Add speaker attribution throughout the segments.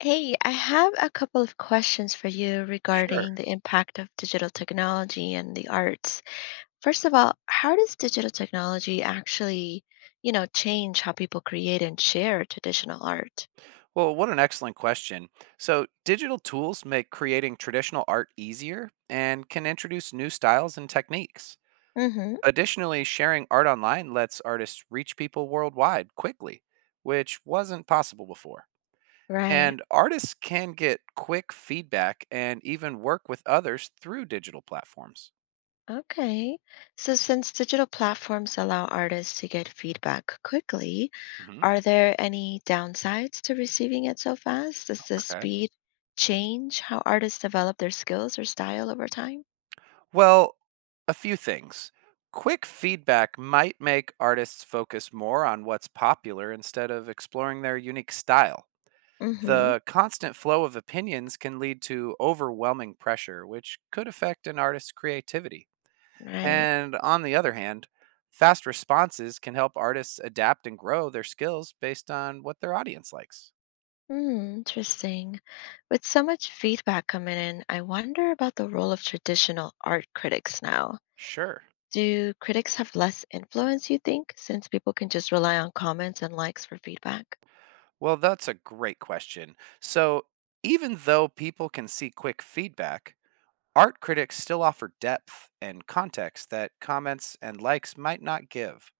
Speaker 1: Hey, I have a couple of questions for you
Speaker 2: Sure.
Speaker 1: regarding the impact of digital technology and the arts. First of all, how does digital technology actually, change how people create and share traditional art?
Speaker 2: Well, what an excellent question. So, digital tools make creating traditional art easier and can introduce new styles and techniques.
Speaker 1: Mm-hmm.
Speaker 2: Additionally, sharing art online lets artists reach people worldwide quickly, which wasn't possible before.
Speaker 1: Right.
Speaker 2: And artists can get quick feedback and even work with others through digital platforms.
Speaker 1: Okay. So since digital platforms allow artists to get feedback quickly,
Speaker 2: Hmm.
Speaker 1: are there any downsides to receiving it so fast? Does this
Speaker 2: Okay.
Speaker 1: speed change how artists develop their skills or style over time?
Speaker 2: Well, a few things. Quick feedback might make artists focus more on what's popular instead of exploring their unique style.
Speaker 1: Mm-hmm.
Speaker 2: The constant flow of opinions can lead to overwhelming pressure, which could affect an artist's creativity.
Speaker 1: Right.
Speaker 2: And on the other hand, fast responses can help artists adapt and grow their skills based on what their audience likes.
Speaker 1: Hmm, interesting. With so much feedback coming in, I wonder about the role of traditional art critics now.
Speaker 2: Sure.
Speaker 1: Do critics have less influence, you think, since people can just rely on comments and likes for feedback?
Speaker 2: Well, that's a great question. So, even though people can see quick feedback, art critics still offer depth and context that comments and likes might not give.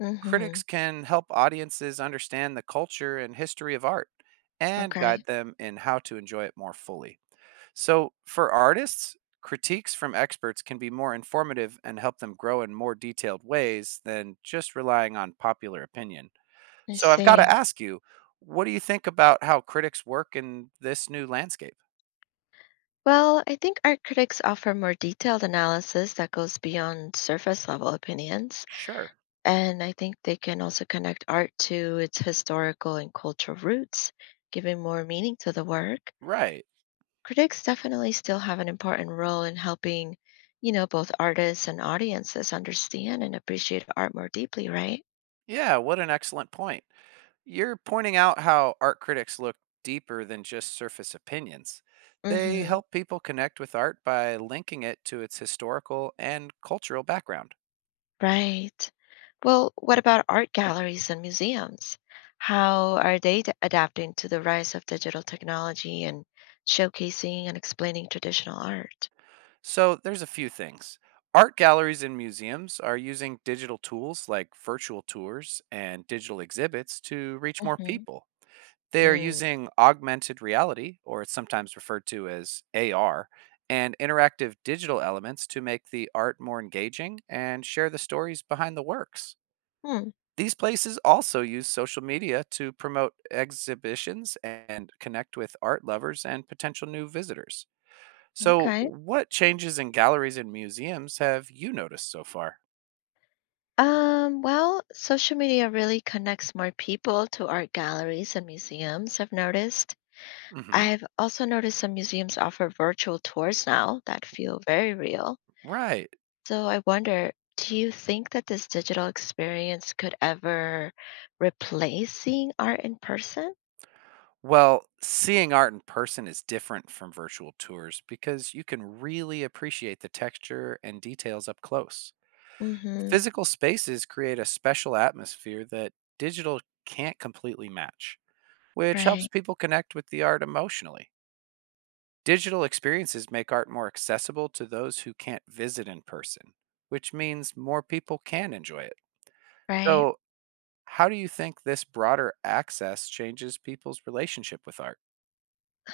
Speaker 1: Mm-hmm.
Speaker 2: Critics can help audiences understand the culture and history of art and
Speaker 1: Okay,
Speaker 2: guide them in how to enjoy it more fully. So, for artists, critiques from experts can be more informative and help them grow in more detailed ways than just relying on popular opinion.
Speaker 1: I
Speaker 2: So, I've got to
Speaker 1: see.
Speaker 2: ask you, what do you think about how critics work in this new landscape?
Speaker 1: Well, I think art critics offer more detailed analysis that goes beyond surface level opinions.
Speaker 2: Sure.
Speaker 1: And I think they can also connect art to its historical and cultural roots, giving more meaning to the work.
Speaker 2: Right.
Speaker 1: Critics definitely still have an important role in helping, both artists and audiences understand and appreciate art more deeply, right?
Speaker 2: Yeah, what an excellent point. You're pointing out how art critics look deeper than just surface opinions. They
Speaker 1: Hmm.
Speaker 2: help people connect with art by linking it to its historical and cultural background.
Speaker 1: Right. Well, what about art galleries and museums? How are they adapting to the rise of digital technology and showcasing and explaining traditional art?
Speaker 2: So there's a few things. Art galleries and museums are using digital tools like virtual tours and digital exhibits to reach more
Speaker 1: Hmm.
Speaker 2: people. They are
Speaker 1: Mm.
Speaker 2: using augmented reality, or it's sometimes referred to as AR, and interactive digital elements to make the art more engaging and share the stories behind the works.
Speaker 1: Hmm.
Speaker 2: These places also use social media to promote exhibitions and connect with art lovers and potential new visitors. So,
Speaker 1: Okay.
Speaker 2: what changes in galleries and museums have you noticed so far?
Speaker 1: Well, social media really connects more people to art galleries and museums, I've noticed.
Speaker 2: Hmm.
Speaker 1: I've also noticed some museums offer virtual tours now that feel very real.
Speaker 2: Right.
Speaker 1: So I wonder, do you think that this digital experience could ever replace seeing art in person?
Speaker 2: Well, seeing art in person is different from virtual tours because you can really appreciate the texture and details up close.
Speaker 1: Mm-hmm.
Speaker 2: Physical spaces create a special atmosphere that digital can't completely match, which helps
Speaker 1: Right,
Speaker 2: people connect with the art emotionally. Digital experiences make art more accessible to those who can't visit in person, which means more people can enjoy it.
Speaker 1: right.
Speaker 2: So, how do you think this broader access changes people's relationship with art?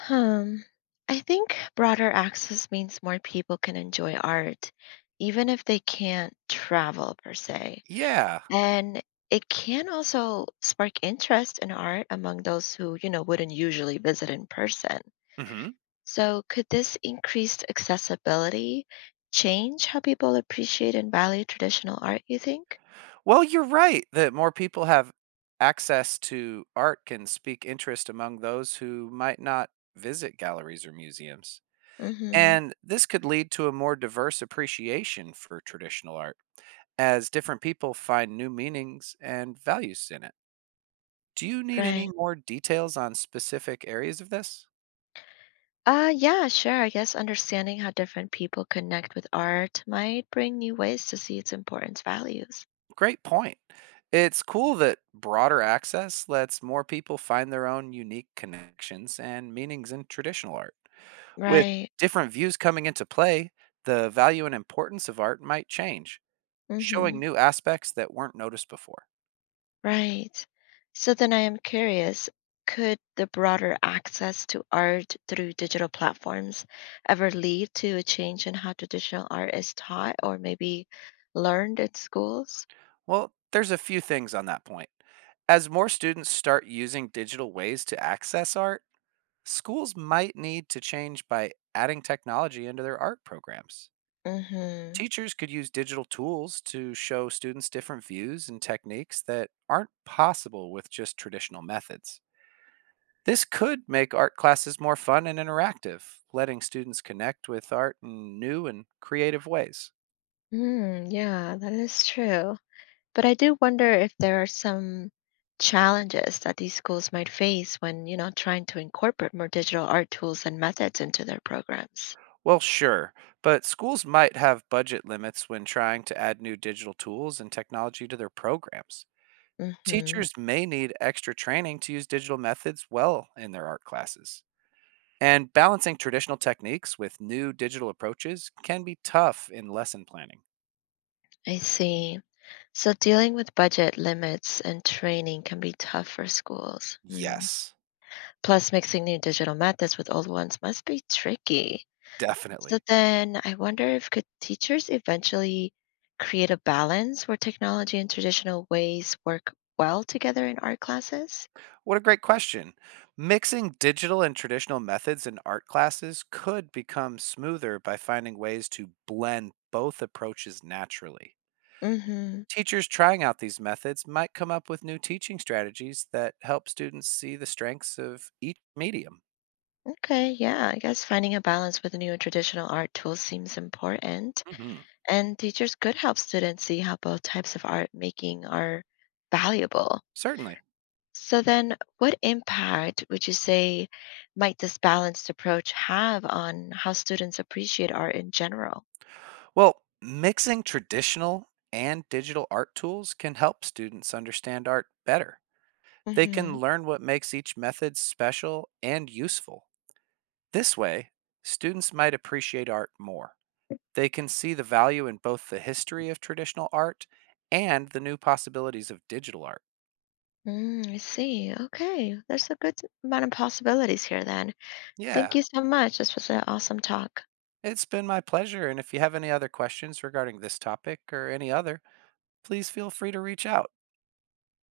Speaker 1: Um, I think broader access means more people can enjoy art, even if they can't travel per se.
Speaker 2: Yeah.
Speaker 1: And it can also spark interest in art among those who, wouldn't usually visit in person.
Speaker 2: Hmm.
Speaker 1: So, could this increased accessibility change how people appreciate and value traditional art, you think?
Speaker 2: Well, you're right that more people have access to art can speak interest among those who might not visit galleries or museums.
Speaker 1: Mm-hmm.
Speaker 2: And this could lead to a more diverse appreciation for traditional art as different people find new meanings and values in it. Do you need any
Speaker 1: Right.
Speaker 2: more details on specific areas of this?
Speaker 1: Yeah, sure. I guess understanding how different people connect with art might bring new ways to see its importance values.
Speaker 2: Great point. It's cool that broader access lets more people find their own unique connections and meanings in traditional art. With
Speaker 1: Right.
Speaker 2: different views coming into play, the value and importance of art might change,
Speaker 1: Mm-hmm.
Speaker 2: showing new aspects that weren't noticed before.
Speaker 1: Right. So then I am curious, could the broader access to art through digital platforms ever lead to a change in how traditional art is taught or maybe learned at schools?
Speaker 2: Well, there's a few things on that point. As more students start using digital ways to access art, schools might need to change by adding technology into their art programs.
Speaker 1: Mm-hmm.
Speaker 2: Teachers could use digital tools to show students different views and techniques that aren't possible with just traditional methods. This could make art classes more fun and interactive, letting students connect with art in new and creative ways.
Speaker 1: Mm, yeah, that is true. But I do wonder if there are some challenges that these schools might face when, trying to incorporate more digital art tools and methods into their programs.
Speaker 2: Well, sure, but schools might have budget limits when trying to add new digital tools and technology to their programs.
Speaker 1: Mm-hmm.
Speaker 2: Teachers may need extra training to use digital methods well in their art classes. And balancing traditional techniques with new digital approaches can be tough in lesson planning.
Speaker 1: I see. So dealing with budget limits and training can be tough for schools. Mm.
Speaker 2: Yes.
Speaker 1: Plus, mixing new digital methods with old ones must be tricky. So
Speaker 2: Definitely.
Speaker 1: then I wonder if could teachers eventually create a balance where technology and traditional ways work well together in art classes?
Speaker 2: What a great question. Mixing digital and traditional methods in art classes could become smoother by finding ways to blend both approaches naturally.
Speaker 1: Hmm.
Speaker 2: Teachers trying out these methods might come up with new teaching strategies that help students see the strengths of each medium.
Speaker 1: Okay, yeah, I guess finding a balance with new and traditional art tools seems important.
Speaker 2: Mhm.
Speaker 1: And teachers could help students see how both types of art making are valuable.
Speaker 2: Certainly.
Speaker 1: So then what impact would you say might this balanced approach have on how students appreciate art in general?
Speaker 2: Well, mixing traditional and digital art tools can help students understand art better. They can
Speaker 1: Mm-hmm.
Speaker 2: learn what makes each method special and useful. This way, students might appreciate art more. They can see the value in both the history of traditional art and the new possibilities of digital art.
Speaker 1: Mm, I see. Okay. There's a good amount of possibilities here then. Thank
Speaker 2: Yeah,
Speaker 1: you so much. This was an awesome talk.
Speaker 2: it's been my pleasure. And if you have any other questions regarding this topic or any other, please feel free to reach out.